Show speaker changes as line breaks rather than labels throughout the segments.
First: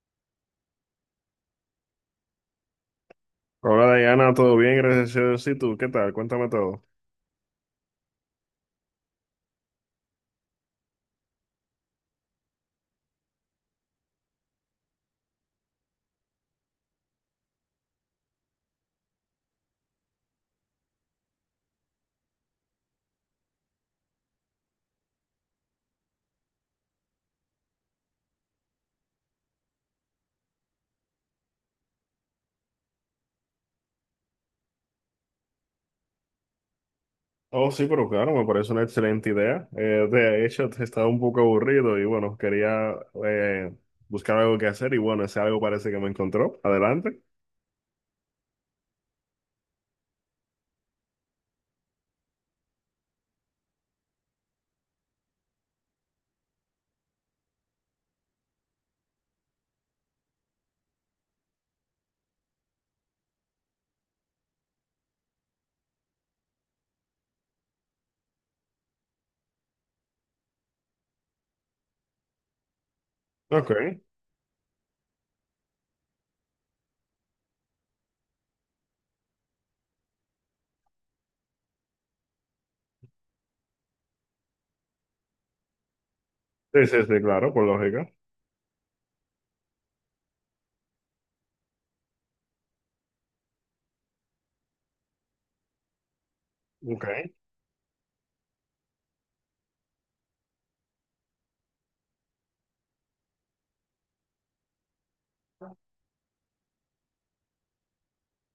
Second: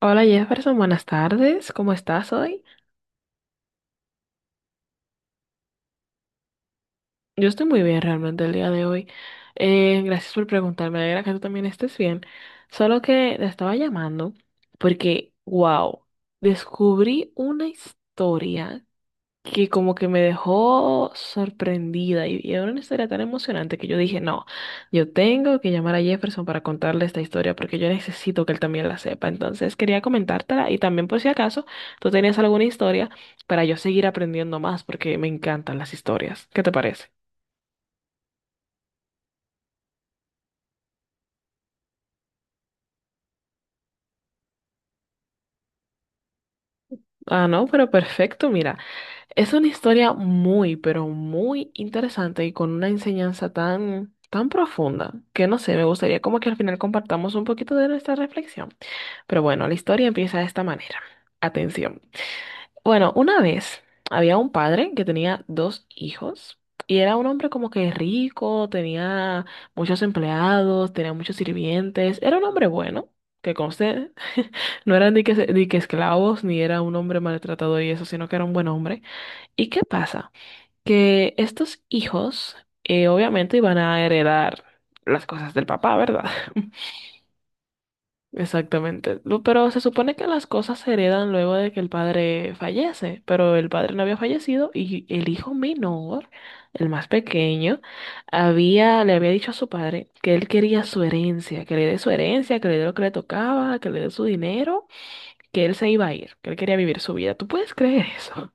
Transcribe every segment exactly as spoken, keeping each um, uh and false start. Hola Jefferson, buenas tardes. ¿Cómo estás hoy?
Hola Diana, ¿todo bien? Gracias a Dios. ¿Y tú? ¿Qué tal? Cuéntame todo.
Yo estoy muy bien realmente el día de hoy. Eh, gracias por preguntarme. Me alegra que tú también estés bien. Solo que te estaba llamando porque, wow, descubrí una historia que como que me dejó sorprendida y y era una historia tan emocionante que yo dije, no, yo tengo que llamar a Jefferson para contarle esta historia porque yo necesito que él también la sepa. Entonces quería comentártela y también por si acaso tú tenías alguna historia para yo seguir aprendiendo más porque me encantan las historias. ¿Qué te parece?
Oh, sí, pero claro, me parece una excelente idea. Eh, de hecho, te- estaba un poco aburrido y bueno, quería eh, buscar algo que hacer y bueno, ese algo parece que me encontró. Adelante.
Ah, no, pero perfecto, mira, es una historia muy, pero muy interesante y con una enseñanza tan, tan profunda que no sé, me gustaría como que al final compartamos un poquito de nuestra reflexión. Pero bueno, la historia empieza de esta manera. Atención. Bueno, una vez había un padre que tenía dos hijos y era un hombre como que rico, tenía muchos empleados, tenía muchos sirvientes, era un hombre bueno, que
Ok.
conste, no era ni que, se- ni que esclavos, ni era un hombre maltratador y eso, sino que era un buen hombre. ¿Y qué pasa? Que estos hijos eh, obviamente iban a heredar las cosas del papá, ¿verdad?
Sí, sí, sí, claro, por lógica.
Exactamente. Lu- Pero se supone que las cosas se heredan luego de que el padre fallece, pero el padre no había fallecido y el hijo menor, el
Ok.
más pequeño, había, le había dicho a su padre que él quería su herencia, que le dé su herencia, que le dé lo que le tocaba, que le dé su dinero, que él se iba a ir, que él quería vivir su vida. ¿Tú puedes creer eso?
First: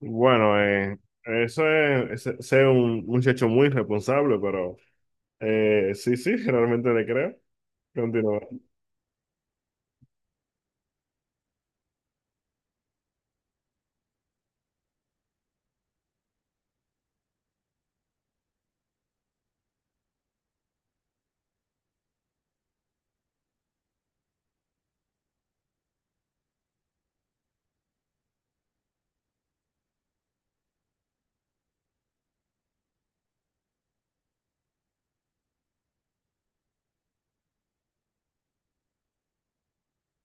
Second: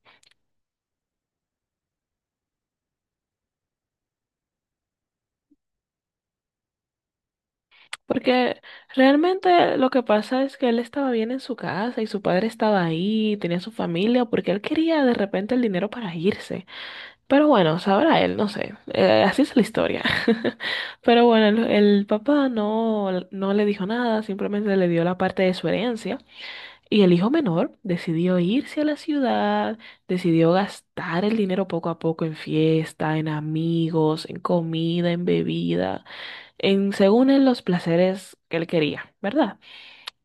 Bueno, eh, eso es, ese- ese un muchacho muy responsable, pero eh, sí, sí, realmente le creo. Continúa.
Porque realmente lo que pasa es que él estaba bien en su casa y su padre estaba ahí, tenía su familia, porque él quería de repente el dinero para irse. Pero bueno, sabrá él, no sé. Eh, así es la historia. Pero bueno, el, el papá no, no le dijo nada, simplemente le dio la parte de su herencia. Y el hijo menor decidió irse a la ciudad, decidió gastar el dinero poco a poco en fiesta, en amigos, en comida, en bebida, en según él los placeres que él quería, ¿verdad?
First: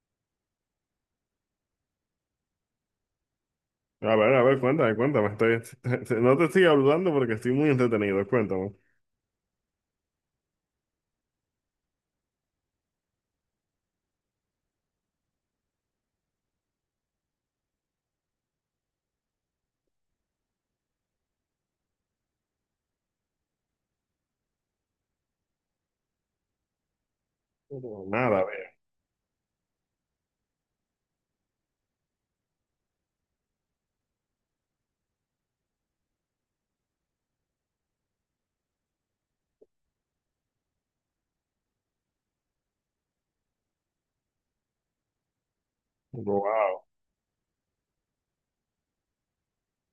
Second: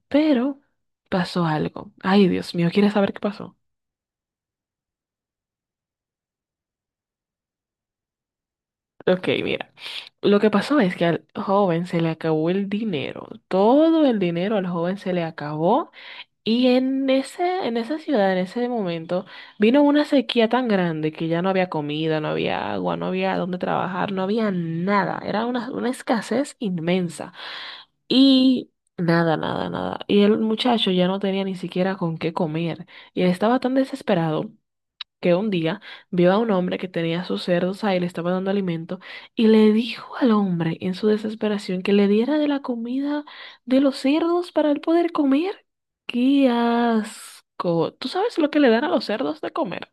Pero pasó algo. Ay, Dios mío, ¿quieres saber qué pasó?
A ver, a ver, cuéntame, cuéntame. Estoy, no te estoy hablando porque estoy muy entretenido. Cuéntame.
Ok, mira, lo que pasó es que al joven se le acabó el dinero, todo el dinero al joven se le acabó y en ese, en esa ciudad, en ese momento, vino una sequía tan grande que ya no había comida, no había agua, no había dónde trabajar, no había nada, era una, una escasez inmensa
Pero nada,
y
ve.
nada, nada, nada. Y el muchacho ya no tenía ni siquiera con qué comer y él estaba tan desesperado que un día vio a un hombre que tenía sus cerdos ahí, le estaba dando alimento, y le dijo al hombre en su desesperación que le diera de la comida de los cerdos para él poder comer. ¡Qué
Wow.
asco! ¿Tú sabes lo que le dan a los cerdos de comer?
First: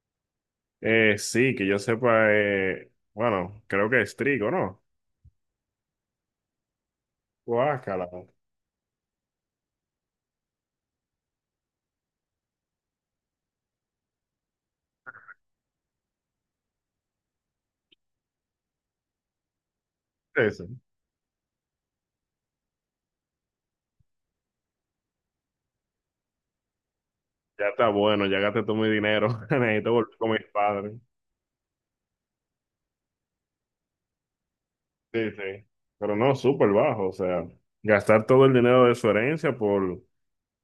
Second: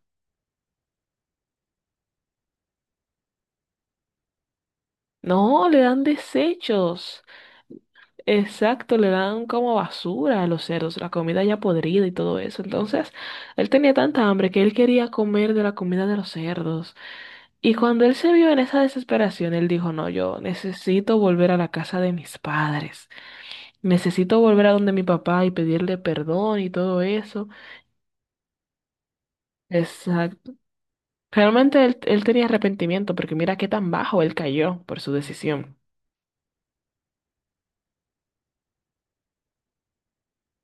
Eh, sí, que yo sepa, eh, bueno, creo que es trigo, ¿no?
No, le dan desechos.
Guácala.
Exacto, le dan como basura a los cerdos, la comida ya podrida y todo eso. Entonces, él tenía tanta hambre que él quería comer de la comida de los cerdos. Y cuando él se vio en esa desesperación, él dijo, no, yo
Eso.
necesito volver a la casa de mis padres, necesito volver a donde mi papá y pedirle perdón y todo eso.
Ya está bueno, ya gasté todo mi dinero. Necesito volver con mis
Exacto.
padres.
Realmente él, él tenía arrepentimiento porque mira qué tan bajo él cayó por su
Sí, sí.
decisión.
Pero no, súper bajo. O sea, gastar todo el dinero de su herencia por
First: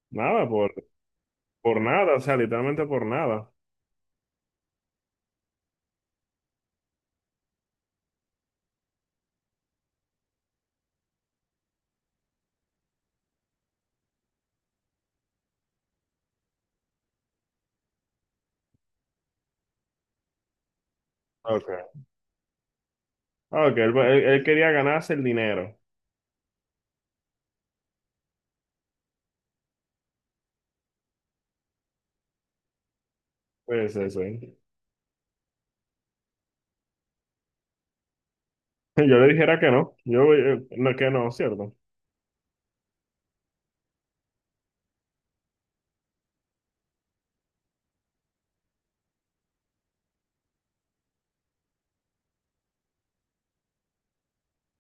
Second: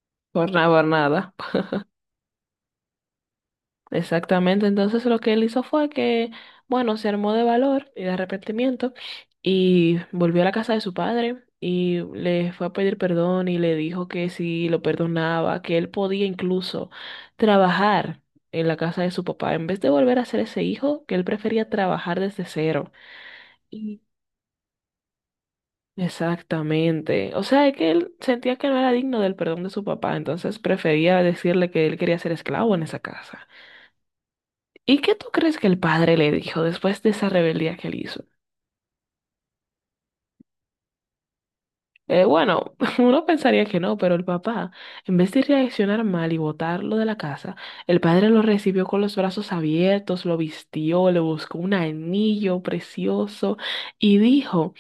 nada,
Por nada,
por,
por nada.
por nada, o sea, literalmente por nada.
Exactamente, entonces lo que él hizo fue que, bueno, se armó de valor y de arrepentimiento y volvió a la casa de su padre y le fue a pedir perdón y le dijo que si lo perdonaba, que él podía incluso trabajar en la casa de su papá, en vez de volver a ser ese hijo, que él prefería
Ok.
trabajar desde cero.
Ah, ok, él,
Y-
él- él quería ganarse el dinero.
Exactamente, o sea, es que él sentía que no era digno del perdón de su papá, entonces prefería decirle que él quería ser esclavo en esa casa.
Pues eso. ¿Eh?
¿Y qué tú crees que el padre le dijo después de esa rebeldía que él hizo?
Yo le dijera que no. Yo, eh, no, que no, ¿cierto?
Eh, bueno, uno pensaría que no, pero el papá, en vez de reaccionar mal y botarlo de la casa, el padre lo recibió con los brazos abiertos, lo vistió, le buscó un anillo precioso y dijo,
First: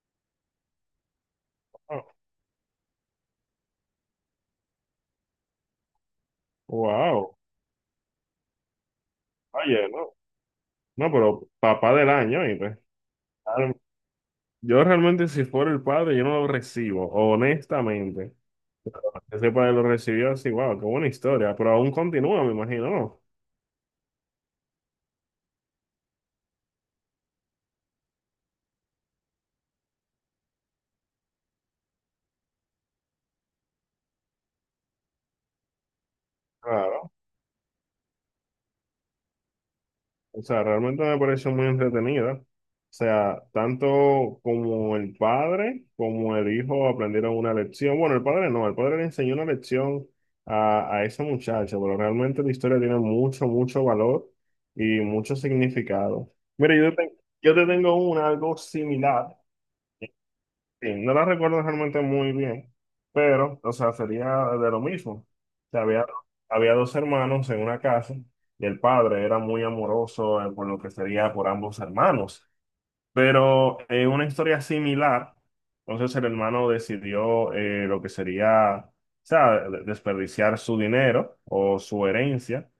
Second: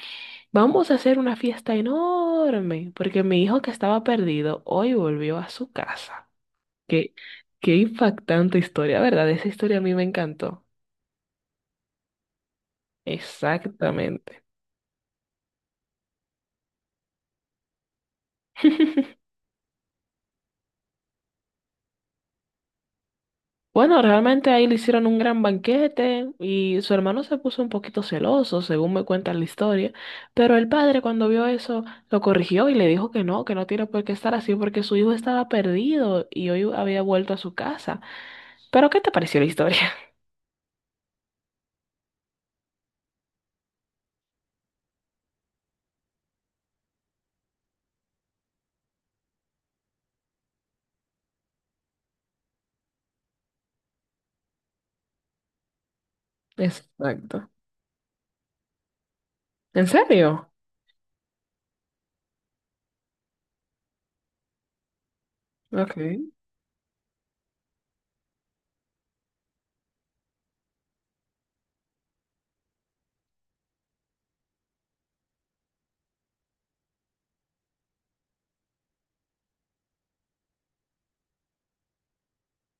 vamos a hacer una fiesta
Ah,
enorme, porque mi hijo que estaba perdido hoy volvió a su casa. Qué,
wow.
qué impactante historia, ¿verdad? Esa historia a
Oye,
mí me
no.
encantó.
No, pero papá del año, y pues, claro,
Exactamente.
yo realmente si fuera el padre, yo no lo recibo, honestamente. Ese padre lo recibió así, wow, qué buena historia, pero aún continúa, me imagino, ¿no?
Bueno, realmente ahí le hicieron un gran banquete y su hermano se puso un poquito celoso, según me cuenta la historia, pero el padre cuando vio eso lo corrigió y le dijo que no, que no tiene por qué estar así porque su hijo estaba perdido y hoy había
Claro.
vuelto a su casa. Pero ¿qué te pareció la historia?
O sea, realmente me pareció muy entretenida. O sea, tanto como el padre como el hijo aprendieron una lección. Bueno, el padre no, el padre le enseñó una lección a, a esa muchacha, pero realmente la historia tiene mucho, mucho valor y mucho significado. Mira, yo te,
Exacto.
yo te tengo una, algo similar.
¿En serio?
Sí, no la recuerdo realmente muy bien, pero, o sea, sería de lo mismo. O sea, había,
Okay.
había dos hermanos en una casa y el padre era muy amoroso eh, por lo que sería por ambos hermanos. Pero eh, una historia similar, entonces el hermano decidió eh, lo que sería, o sea, de- desperdiciar su dinero o su herencia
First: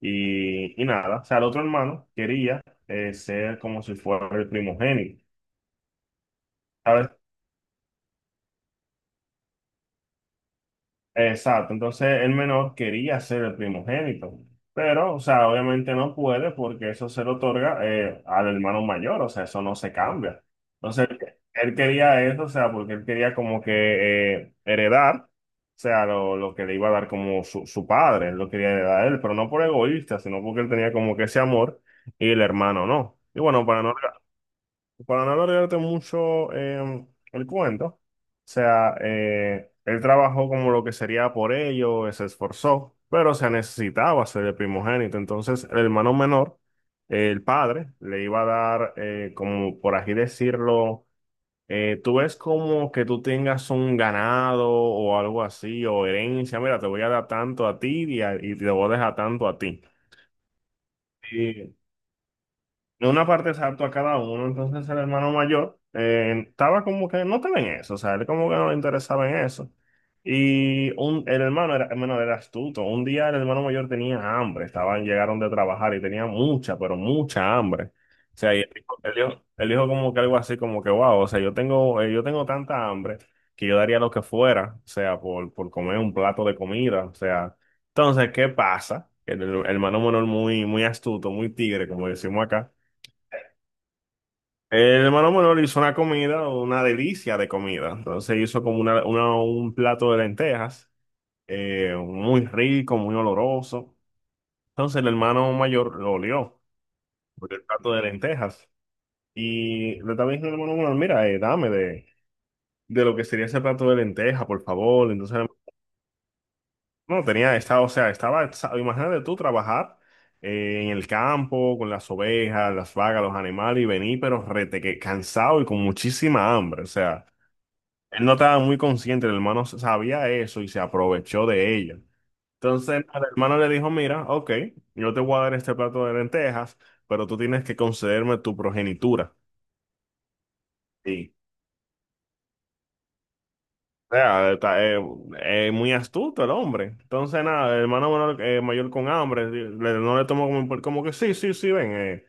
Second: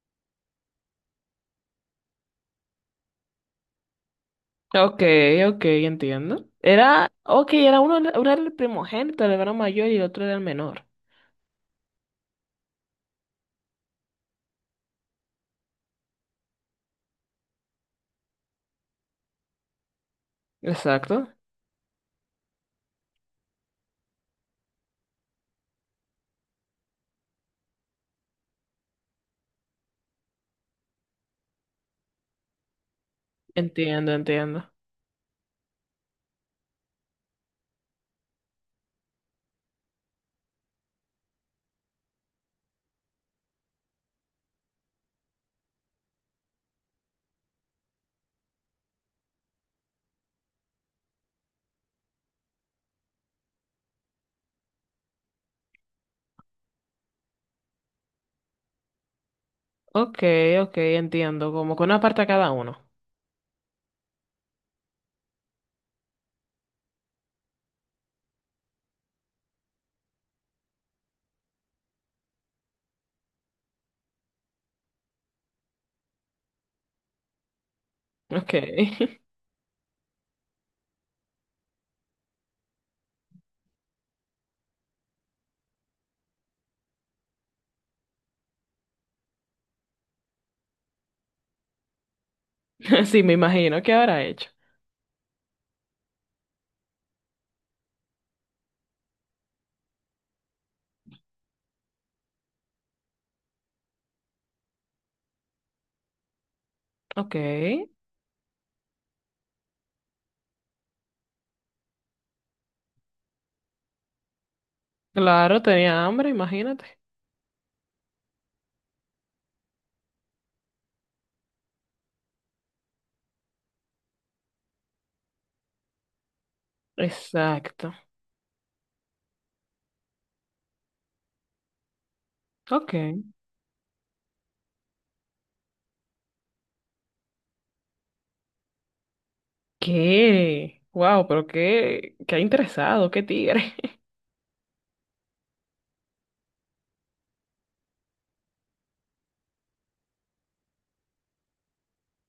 y, y nada. O sea, el otro hermano quería eh, ser como si fuera el primogénito.
Okay, okay, entiendo. Era, okay, era uno, uno era el primogénito, el hermano mayor y el otro era el menor.
Exacto, entonces el menor quería ser el primogénito, pero, o sea, obviamente no puede porque eso se le otorga eh, al hermano mayor, o sea, eso no se cambia. Entonces, él,
Exacto.
Él quería eso, o sea, porque él quería como que eh, heredar, o sea, lo, lo que le iba a dar como su, su padre, él lo quería heredar a él, pero no por egoísta, sino porque él tenía como que ese amor y el hermano no. Y bueno, para no
Entiendo, entiendo.
para no alargarte mucho eh, el cuento, o sea, eh, él trabajó como lo que sería por ello, se esforzó, pero se necesitaba ser el primogénito. Entonces, el hermano menor, eh, el padre, le iba a dar, eh, como por así decirlo, eh, tú ves como que tú tengas un ganado o algo así, o herencia, mira, te voy a dar tanto a ti y, a- y te voy a dejar tanto a ti.
Ok, ok, entiendo. Como
Y
que una parte a cada uno.
de una parte exacto a cada uno. Entonces el hermano mayor eh, estaba como que no estaba en eso, o sea, él como que no le interesaba en eso. Y un, el hermano era, hermano era astuto. Un día el hermano mayor tenía hambre, estaban, llegaron de trabajar y tenía mucha, pero mucha hambre. O sea,
Ok.
y él dijo, él dijo- él dijo como que algo así como que, wow, o sea, yo tengo, eh, yo tengo tanta hambre que yo daría lo que fuera, o sea, por, por comer un plato de comida, o sea. Entonces, ¿qué pasa? El, el hermano menor muy, muy astuto, muy tigre, como decimos acá
Sí, me imagino. ¿Qué habrá hecho?
el hermano menor hizo una comida, una delicia de comida. Entonces hizo como una, una- un plato de lentejas, eh, muy rico, muy oloroso. Entonces el hermano mayor lo olió
Ok.
por el plato de lentejas. Y le estaba diciendo al hermano menor, mira, eh, dame de, de lo que sería ese plato de lentejas, por favor. Entonces,
Claro, tenía hambre, imagínate.
no, tenía, estaba, o sea, estaba, exa- imagínate tú trabajar eh, en el campo con las ovejas, las vacas, los animales y venir, pero rete, que cansado y con muchísima hambre. O sea.
Exacto.
Él no estaba muy consciente, el hermano sabía eso y se aprovechó de ella.
Ok.
Entonces el hermano le dijo, mira, ok, yo te voy a dar este plato de lentejas, pero tú tienes que concederme tu progenitura.
¿Qué? Wow,
Sí.
pero qué, qué interesado, qué tigre.
O sea, está, eh, eh, muy astuto el hombre. Entonces, nada, el hermano menor, eh, mayor con hambre, le- no le tomó como, por- como que sí, sí, sí, ven. Eh,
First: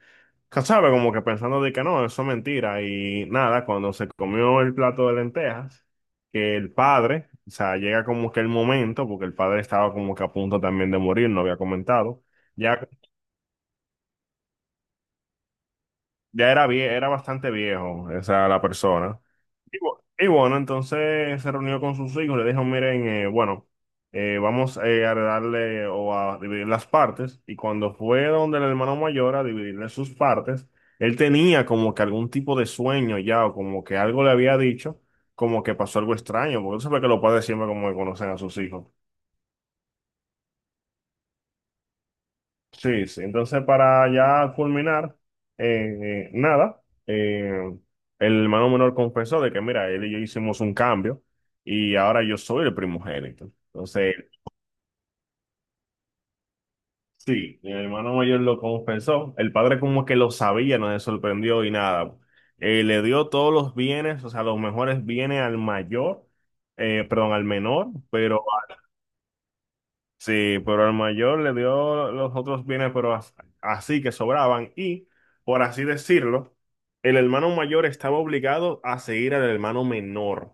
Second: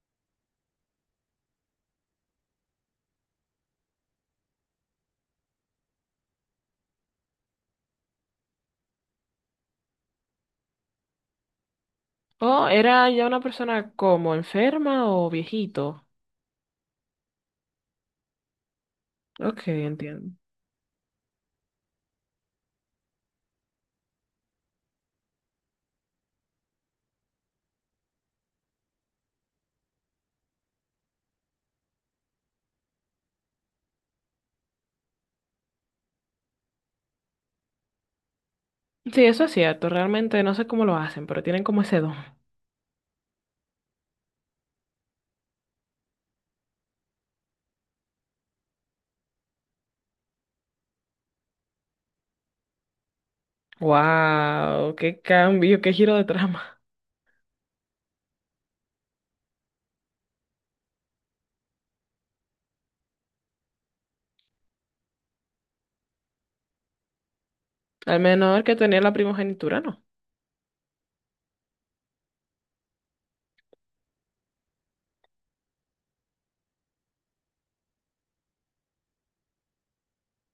Que sabe, como que pensando de que no, eso es mentira. Y nada, cuando se comió el plato de lentejas, que el padre, o sea, llega como que el momento, porque el padre estaba como que a punto también de morir, no había comentado.
Oh,
Ya,
era ya una persona como enferma o viejito.
ya era, vie- era bastante viejo, o sea, la persona.
Ok,
Y bu- y
entiendo.
bueno, entonces se reunió con sus hijos, le dijo, miren, eh, bueno, eh, vamos eh, a darle o a dividir las partes. Y cuando fue donde el hermano mayor a dividirle sus partes, él tenía como que algún tipo de sueño ya, o como que algo le había dicho, como que pasó algo extraño, porque tú sabes que los padres siempre como que conocen a sus hijos.
Sí, eso es cierto. Realmente no sé cómo lo hacen, pero tienen como ese don.
Sí, sí. Entonces, para ya culminar, eh, eh, nada, eh, el hermano menor confesó de que, mira, él y yo hicimos un cambio y ahora yo soy el primogénito. Entonces,
Wow, qué cambio, qué giro de trama.
sí, el hermano mayor lo confesó. El padre como que lo sabía, no se sorprendió y nada. Eh, le dio todos los bienes, o sea, los mejores bienes al mayor, eh, perdón, al menor,
Al
pero
menor que tenía la primogenitura, no.
sí, pero al mayor le dio los otros bienes, pero as- así que sobraban. Y, por así decirlo, el hermano mayor estaba obligado a seguir al hermano menor. O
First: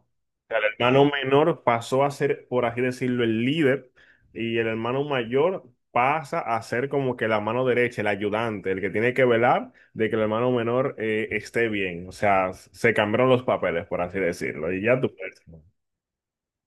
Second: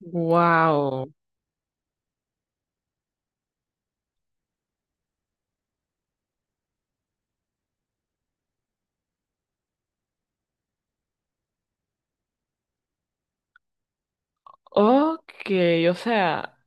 sea, el hermano
Wow.
menor pasó a ser, por así decirlo, el líder y el hermano mayor pasa a ser como que la mano derecha, el ayudante, el que tiene que velar de que el hermano menor eh, esté bien. O sea, se cambiaron los papeles, por así decirlo. Y ya tú
Ok,
puedes.
o sea,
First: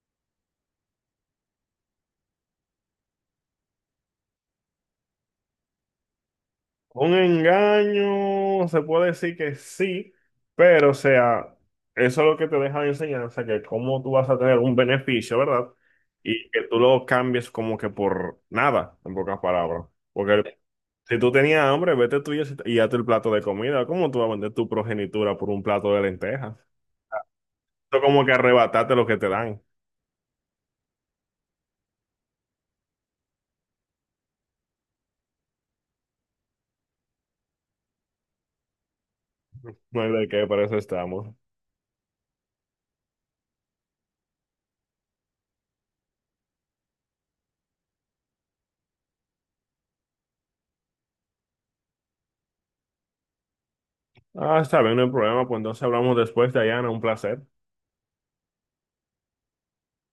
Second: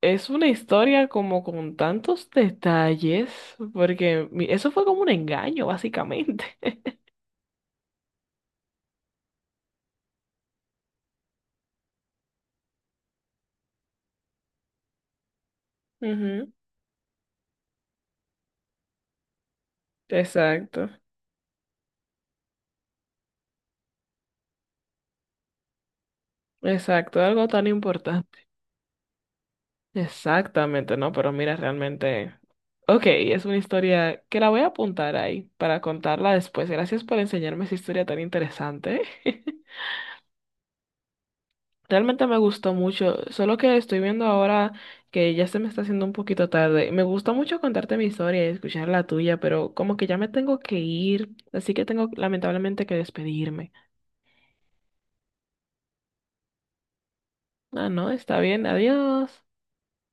es una historia como con tantos detalles, porque mi- eso fue como un engaño, básicamente.
Un engaño, se puede decir que sí, pero o sea, eso es lo que te deja de enseñanza, que cómo tú vas a tener un beneficio, ¿verdad?
Ujú,
Y que tú lo cambies como que por nada, en pocas palabras. Porque
exacto,
si tú tenías hambre, vete tú y y hazte el plato de comida. ¿Cómo tú vas a vender tu progenitura por un plato de lentejas?
exacto, algo tan
Eso como que
importante.
arrebatarte lo que te dan.
Exactamente, ¿no? Pero mira, realmente, ok, es una historia que la voy a apuntar ahí para contarla después. Gracias por enseñarme esa historia tan interesante.
No hay de qué, para eso estamos.
Realmente me gustó mucho, solo que estoy viendo ahora que ya se me está haciendo un poquito tarde. Me gusta mucho contarte mi historia y escuchar la tuya, pero como que ya me tengo que ir, así que tengo lamentablemente que despedirme.
Ah, está bien, no hay problema, pues entonces hablamos después, Dayana, un placer.
Ah, no, está bien, adiós.